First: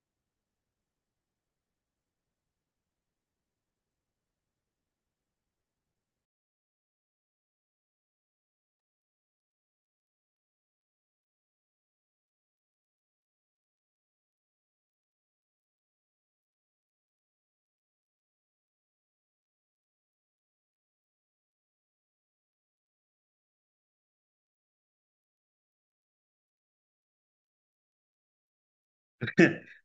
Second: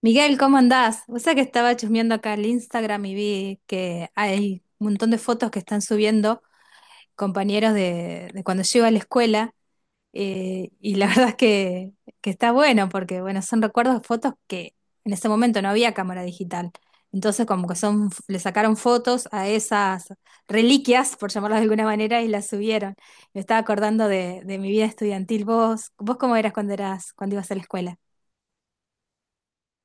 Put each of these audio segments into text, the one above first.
Miguel, ¿cómo andás? O sea que estaba chusmeando acá el Instagram y vi que hay un montón de fotos que están subiendo compañeros de cuando yo iba a la escuela, y la verdad es que está bueno porque bueno, son recuerdos de fotos que en ese momento no había cámara digital. Entonces como que son, le sacaron fotos a esas reliquias, por llamarlas de alguna manera, y las subieron. Me estaba acordando de mi vida estudiantil. ¿Vos cómo eras, cuando ibas a la escuela?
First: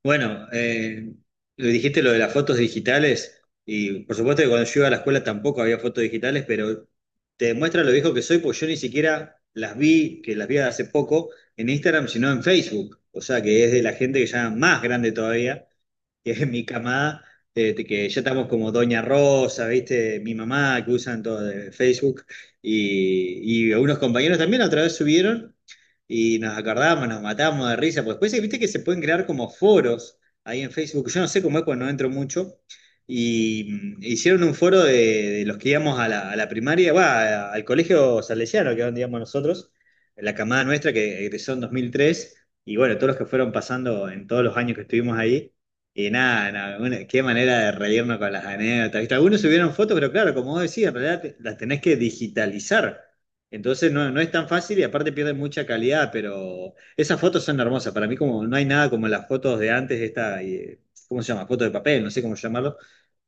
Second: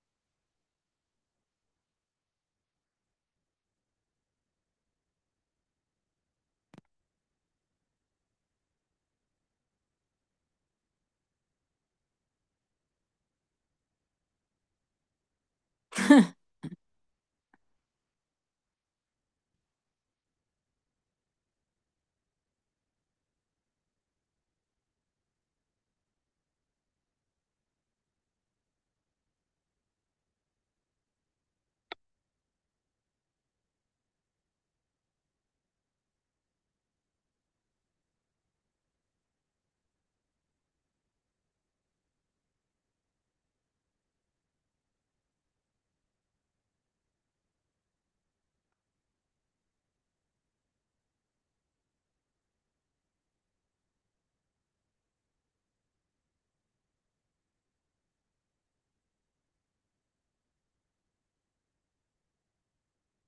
Bueno, lo dijiste lo de las fotos digitales y por supuesto que cuando yo iba a la escuela tampoco había fotos digitales, pero te demuestra lo viejo que soy, pues yo ni siquiera las vi, que las vi hace poco en Instagram, sino en Facebook, o sea que es de la gente que ya más grande todavía que es mi camada, de que ya estamos como Doña Rosa, ¿viste? Mi mamá, que usan todo de Facebook, y algunos compañeros también otra vez subieron y nos acordábamos, nos matábamos de risa, pues después, ¿viste que se pueden crear como foros ahí en Facebook? Yo no sé cómo es cuando no entro mucho. Y hicieron un foro de, los que íbamos a la primaria, va, al colegio salesiano, que es donde íbamos nosotros, la camada nuestra que egresó en 2003, y bueno, todos los que fueron pasando en todos los años que estuvimos ahí, y nada, nada, qué manera de reírnos con las anécdotas. ¿Viste? Algunos subieron fotos, pero claro, como vos decías, en realidad las tenés que digitalizar. Entonces no, no es tan fácil y aparte pierden mucha calidad, pero esas fotos son hermosas. Para mí como no hay nada como las fotos de antes, ¿cómo se llama? Foto de papel, no sé cómo llamarlo,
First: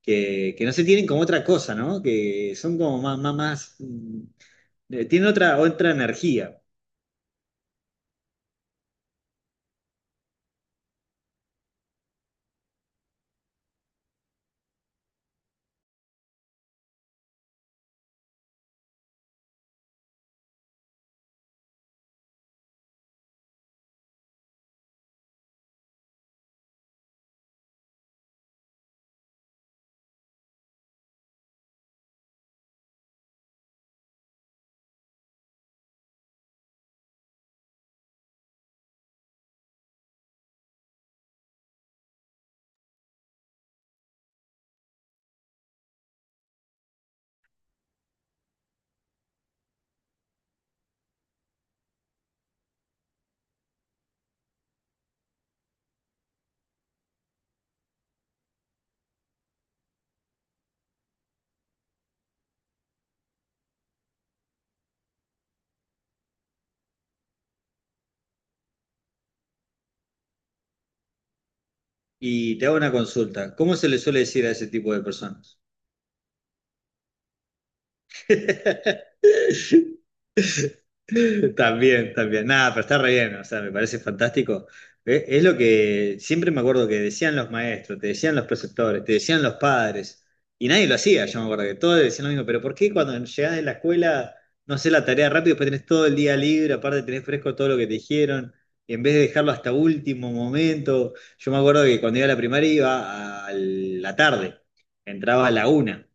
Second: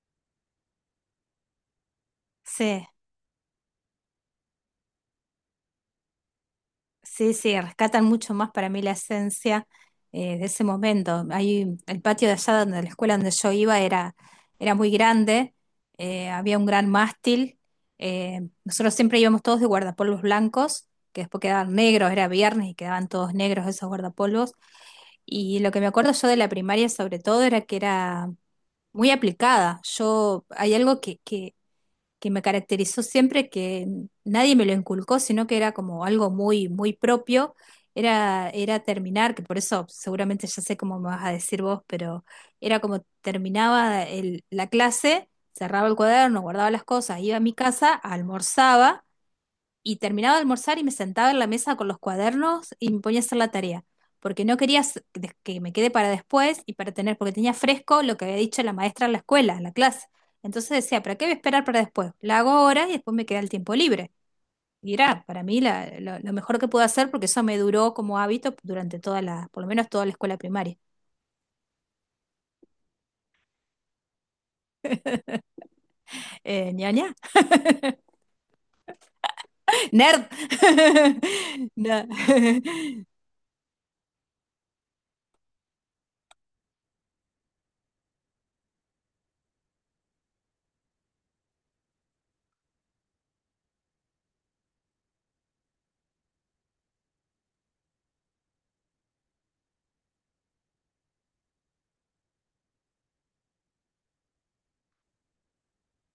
que no se tienen como otra cosa, ¿no? Que son Sí. como más, más, más, tienen otra energía. Sí, sí, rescatan mucho más para mí la esencia, de ese momento. Ahí, el patio de allá donde la escuela donde yo iba era muy grande. Había un gran mástil. Nosotros siempre íbamos todos de guardapolvos blancos, que después quedaban negros, era viernes y quedaban todos negros esos guardapolvos. Y lo que me acuerdo yo de la primaria sobre todo era que era muy aplicada. Yo, hay algo que que me caracterizó siempre, que nadie me lo inculcó, sino que era como algo muy, muy propio, era terminar, que por eso seguramente ya sé cómo me vas a decir vos, pero era como terminaba la clase, cerraba el cuaderno, guardaba las cosas, iba a mi casa, almorzaba y terminaba de almorzar y me sentaba en la mesa con los cuadernos y me ponía a hacer la tarea, porque no quería que me quede para después y para tener, porque tenía fresco lo que había dicho la maestra en la escuela, en la clase. Entonces decía, ¿para qué voy a esperar para después? La hago ahora y después me queda el tiempo libre. Y era para mí lo mejor que pude hacer porque eso me duró como hábito durante toda la, por lo menos toda la escuela primaria. Y te hago una consulta. ¿Cómo se le suele decir a ese tipo de personas? Ña, ña. Nerd. No. También, también. Nada, pero está re bien, o sea, me parece fantástico. Es lo que siempre me acuerdo que decían los maestros, te decían los preceptores, te decían los padres, y nadie lo hacía, yo me acuerdo que todos decían lo mismo, pero ¿por qué cuando llegás de la escuela no haces la tarea rápido, después tenés todo el día libre, aparte tenés fresco todo lo que te dijeron, y en vez de dejarlo hasta último momento? Yo me acuerdo que cuando iba a la primaria iba a la tarde, entraba a la una.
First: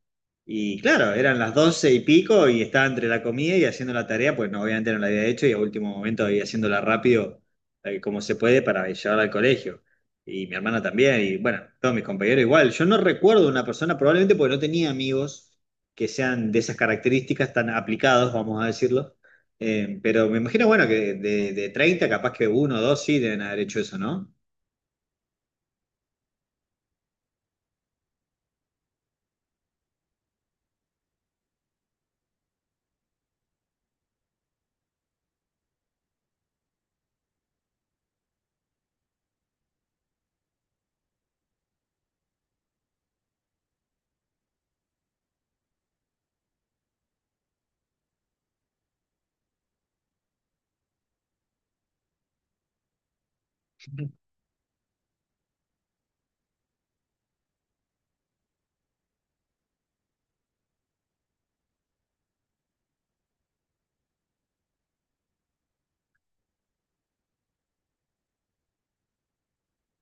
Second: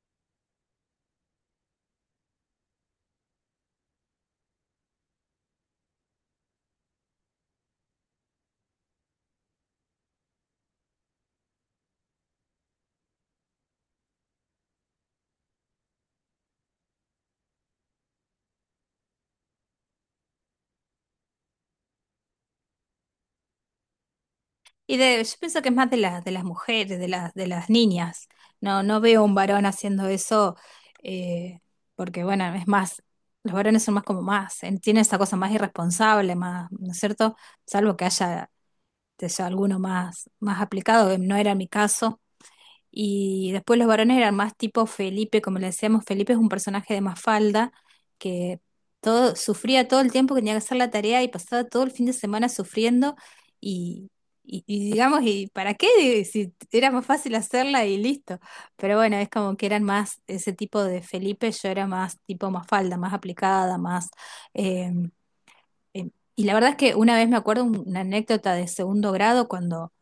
Y claro, eran las doce y pico y estaba entre la comida y haciendo la tarea, pues no, obviamente no la había hecho y a último momento había haciéndola rápido, como se puede, para llevarla al colegio. Y mi hermana también, y bueno, todos mis compañeros igual. Yo no recuerdo una persona, probablemente porque no tenía amigos que sean de esas características tan aplicados, vamos a decirlo. Pero me imagino, bueno, que de 30, capaz que uno o dos sí deben haber hecho eso, ¿no? Y yo pienso que es más de las mujeres, de las niñas. No, no veo un varón haciendo eso, eh, porque bueno, es más, los varones son más como más, tienen esa cosa más irresponsable, más, ¿no es cierto? Salvo que haya, que sea alguno más, más aplicado. No era mi caso. Y después los varones eran más tipo Felipe, como le decíamos, Felipe es un personaje de Mafalda que todo, sufría todo el tiempo que tenía que hacer la tarea y pasaba todo el fin de semana sufriendo y, y digamos, ¿y para qué? Si era más fácil hacerla y listo. Pero bueno, es como que eran más ese tipo de Felipe, yo era más tipo Mafalda, más aplicada, más... eh, y la verdad es que una vez me acuerdo una anécdota de segundo grado cuando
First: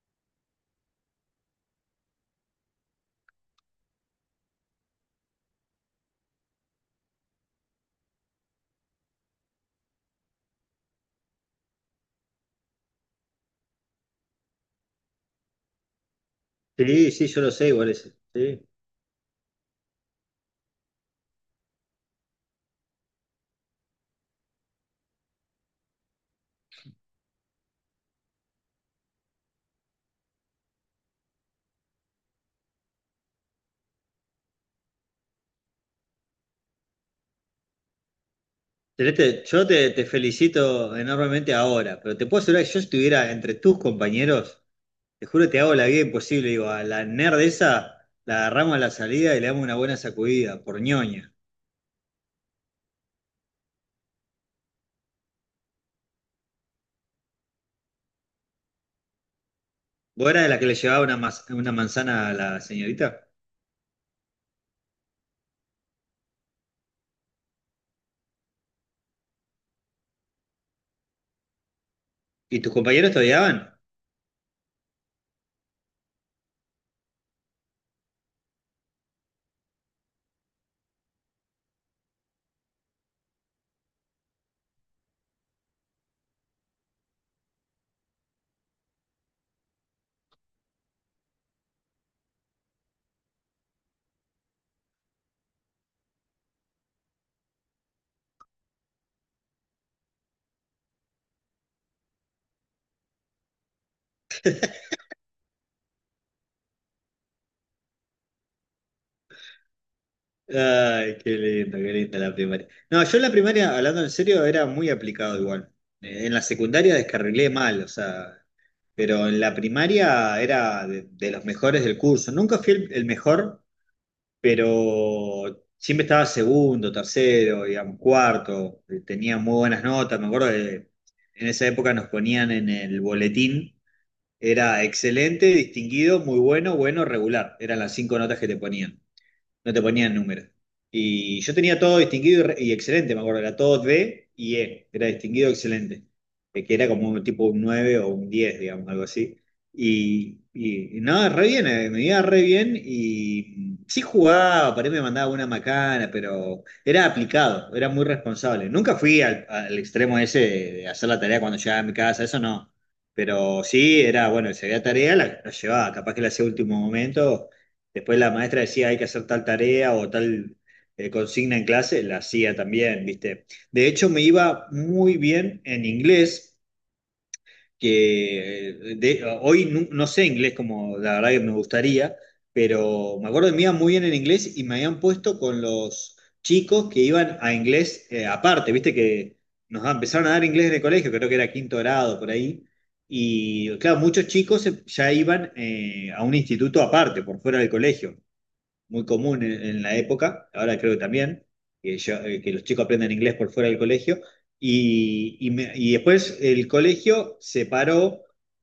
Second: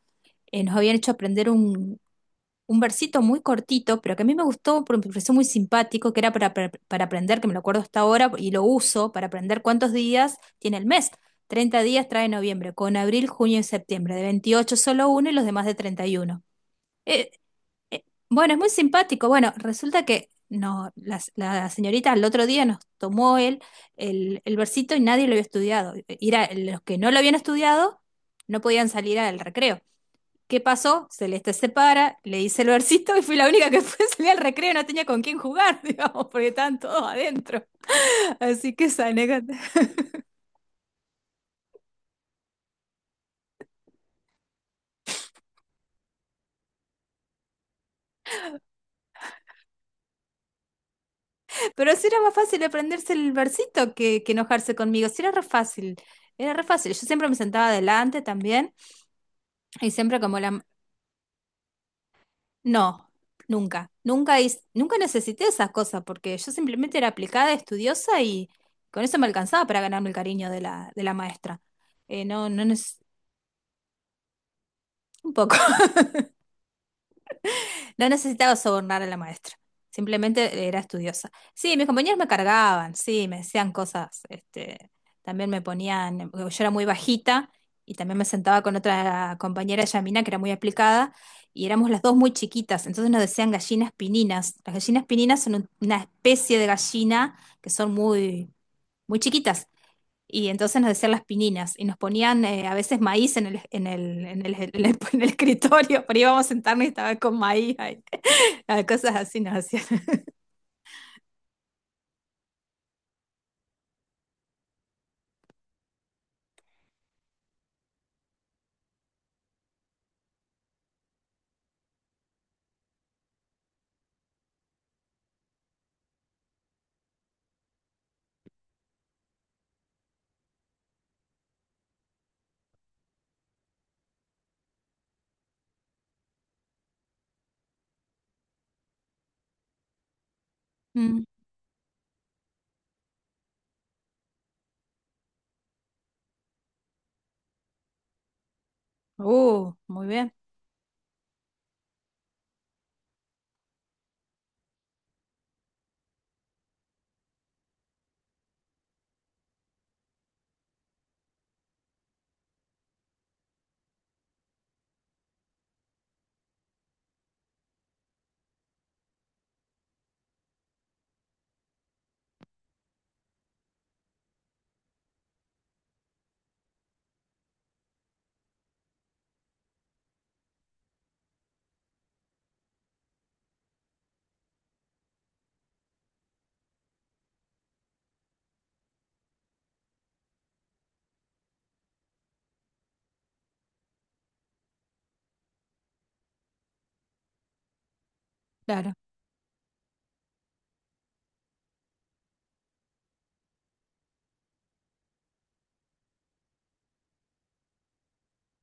nos habían hecho aprender un versito muy cortito, pero que a mí me gustó porque me pareció muy simpático, que era para aprender, que me lo acuerdo hasta ahora y lo uso para aprender cuántos días tiene el mes. 30 días trae noviembre, con abril, junio y septiembre. De 28 solo uno y los demás de 31. Sí, sí, Eh, yo lo sé, igual eh, eso. bueno, es Sí. muy simpático. Bueno, resulta que no, la señorita el otro día nos tomó el versito y nadie lo había estudiado. Era, los que no lo habían estudiado no podían salir al recreo. ¿Qué pasó? Celeste se para, le hice el versito y fui la única que fue salir al recreo y no tenía con quién jugar, digamos, porque estaban todos adentro. Así que esa Celeste, anécdota. yo te felicito enormemente ahora, pero te puedo asegurar que yo estuviera entre tus compañeros, te juro que te hago la vida imposible, digo, a la nerd esa la agarramos a la salida y le damos una buena sacudida, por ñoña. Pero sí era más fácil aprenderse el versito que enojarse conmigo. Sí era re fácil. Era re fácil. Yo siempre me sentaba adelante también y siempre ¿Vos como eras de la la... que le llevaba una, una manzana a la No, señorita? nunca. Nunca necesité esas cosas porque yo simplemente era aplicada, estudiosa y con eso me alcanzaba para ganarme el cariño de de la maestra. No, ¿Y tus compañeros te odiaban? un poco. No necesitaba sobornar a la maestra, simplemente era estudiosa. Sí, mis compañeros me cargaban, sí, me decían cosas, este, también me ponían, porque yo era muy bajita y también me sentaba con otra compañera, Yamina, que era muy aplicada, y éramos las dos muy chiquitas, entonces nos decían gallinas pininas. Las gallinas pininas son una especie de gallina que son muy, muy chiquitas y entonces nos decían las pininas y nos ponían a veces maíz en en el escritorio, pero íbamos a sentarnos y estaba con maíz ahí. Cosas así nos hacían. Ay, qué lindo, qué linda la primaria. No, yo en la primaria, hablando en serio, era muy aplicado igual. En la secundaria descarrilé mal, o sea, pero en la primaria era de, los mejores del curso. Nunca fui el mejor, pero siempre estaba segundo, tercero, digamos, cuarto. Tenía muy buenas notas. Me acuerdo de, en esa época nos ponían en el boletín, era excelente, distinguido, muy bueno, bueno, regular. Eran las cinco notas que te ponían, no te ponían número. Mm. Y yo tenía todo distinguido y, y excelente, me acuerdo, era todo D y E, era distinguido excelente, que era como un tipo un 9 o un 10, digamos, algo así. Muy bien, Y no, re bien, me iba re bien y sí jugaba, por ahí me mandaba una macana, pero era aplicado, era muy responsable. Nunca fui al extremo ese de hacer la tarea cuando llegaba a mi casa, eso no. Pero sí, era, bueno, si había tarea, la llevaba, capaz que la hacía a último momento. Después la maestra decía hay que hacer tal tarea o tal consigna en clase, la hacía también, ¿viste? De hecho, me iba muy bien en inglés, que hoy no sé inglés como la verdad que me gustaría, pero me acuerdo que me iba muy bien en inglés y me habían puesto con los chicos que iban a inglés aparte, ¿viste? Que nos empezaron a dar inglés en el colegio, creo que era quinto grado por ahí. Y claro, muchos chicos ya iban a un instituto aparte, por fuera del colegio, claro. muy común en, la época, ahora creo que también, que, que los chicos aprenden inglés por fuera del colegio, y después el colegio separó,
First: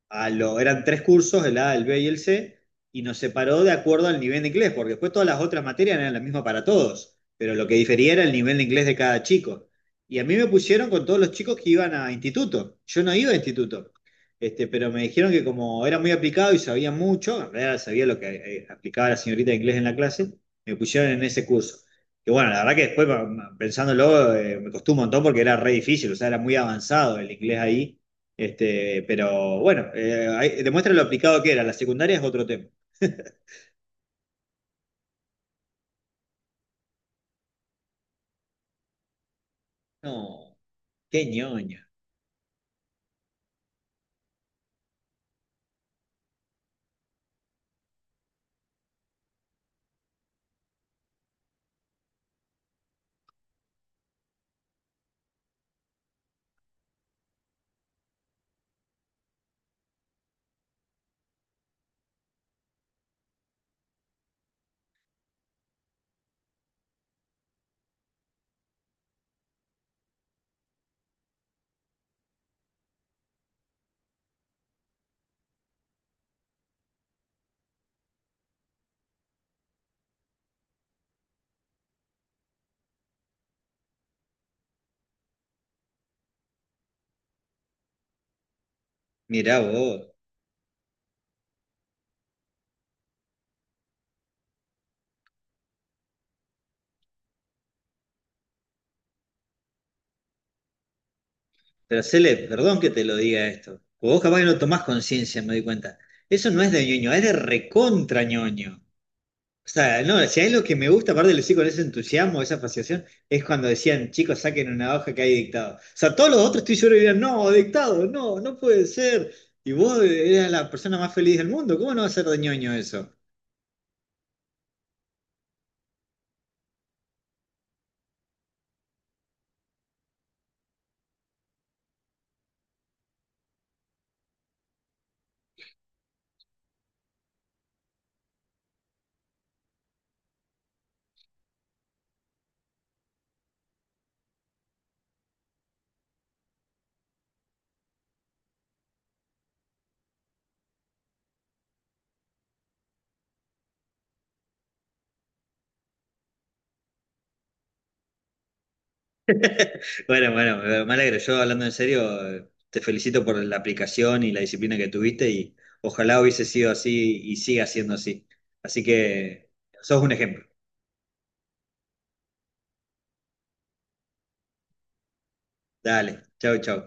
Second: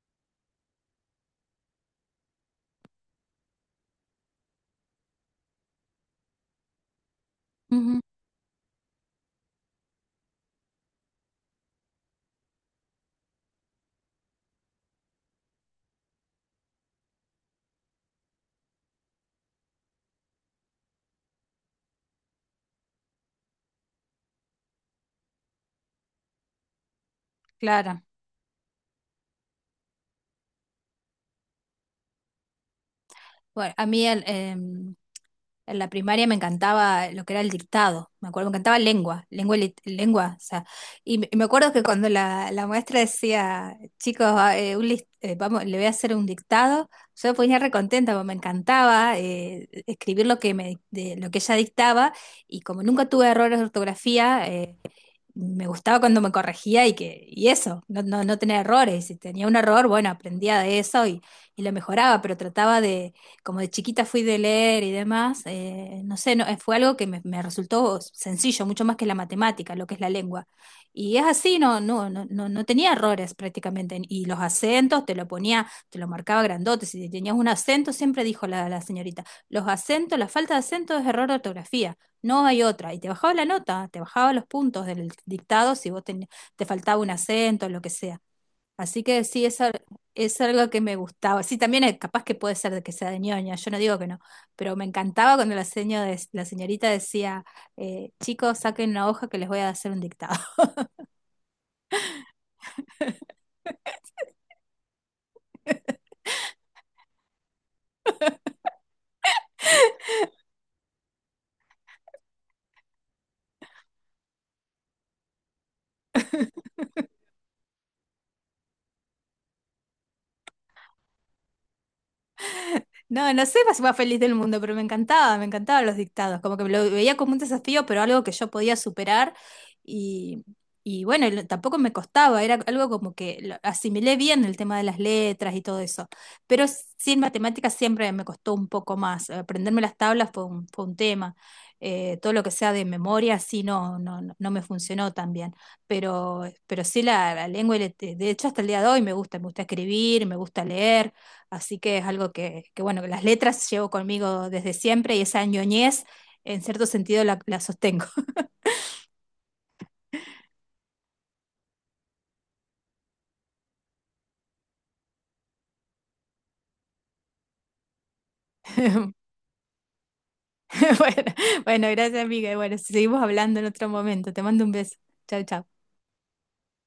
eran tres cursos, el A, el B y el C, y nos separó de acuerdo al nivel de inglés, porque después todas las otras materias eran las mismas para todos, pero lo que Ujú, difería era el nivel de inglés de cada chico. Y a mí me pusieron con todos los chicos que iban a instituto. Yo no iba a instituto. Este, pero me dijeron que como era muy aplicado y sabía mucho, en realidad sabía lo que aplicaba la señorita de inglés en la clase, me pusieron en ese curso. Que bueno, la verdad que después pensándolo me costó un montón porque era re difícil, o sea, era muy avanzado el inglés ahí. claro. Este, pero bueno, demuestra lo aplicado que era. La secundaria es otro tema. Bueno, a mí en la primaria me encantaba lo que era el dictado, me acuerdo, me encantaba lengua, o No, sea, qué y me acuerdo ñoño. que cuando la maestra decía, chicos, vamos, le voy a hacer un dictado, yo me ponía recontenta, porque me encantaba escribir lo lo que ella dictaba, y como nunca tuve errores de ortografía, me gustaba cuando me corregía y que, y eso, no, no, no tener errores. Si tenía un error, bueno, aprendía de eso y lo mejoraba, pero trataba de, como de chiquita fui de leer y demás, no sé, no, fue algo que resultó sencillo, mucho más que la matemática, lo que es la lengua. Y es así, no, no, no, no, no tenía errores prácticamente. Y los acentos te lo ponía, te lo marcaba grandote. Si tenías un acento, siempre dijo la señorita, los acentos, la falta de acento es error de ortografía. No hay otra. Y te bajaba la nota, te bajaba los puntos del dictado si te faltaba un acento, lo que sea. Así que sí, Mirá vos. es algo que me gustaba. Sí, también es capaz que puede ser de que sea de ñoña, yo no digo que no, pero me encantaba cuando la señorita decía, chicos, saquen una hoja que les voy a hacer un dictado. Pero Cele, perdón que te lo diga esto. Vos capaz que no tomás conciencia, me doy cuenta. Eso no es de ñoño, es de recontra ñoño. O sea, no, si hay lo que me gusta, aparte lo decía con ese entusiasmo, esa fascinación, es cuando decían, chicos, saquen una hoja que hay dictado. O sea, todos los otros estoy seguro que dirían, no, dictado, no, no puede ser. Y vos eras la persona más feliz del mundo, ¿cómo no va a ser de ñoño eso? No, no sé la más feliz del mundo, pero me encantaba, me encantaban los dictados, como que lo veía como un desafío, pero algo que yo podía superar y, y bueno, tampoco me costaba, era algo como que lo asimilé bien el tema de las letras y todo eso, pero sí en matemáticas siempre me costó un poco más, aprenderme las tablas fue un tema, todo lo que sea de memoria sí no, no, no me funcionó tan bien, pero sí la lengua, de hecho hasta el día de hoy me gusta escribir, me gusta leer. Así que es algo bueno, que las letras llevo conmigo desde siempre y esa ñoñez, en cierto sentido, la sostengo. Bueno, bueno, me alegro. Yo hablando en serio, te felicito por la aplicación y la disciplina que tuviste y ojalá hubiese sido así y siga siendo así. Así que sos un ejemplo. Bueno, bueno, gracias, amiga. Y bueno, seguimos hablando en otro momento. Te mando un beso. Chau, chau. Dale, chau, chau.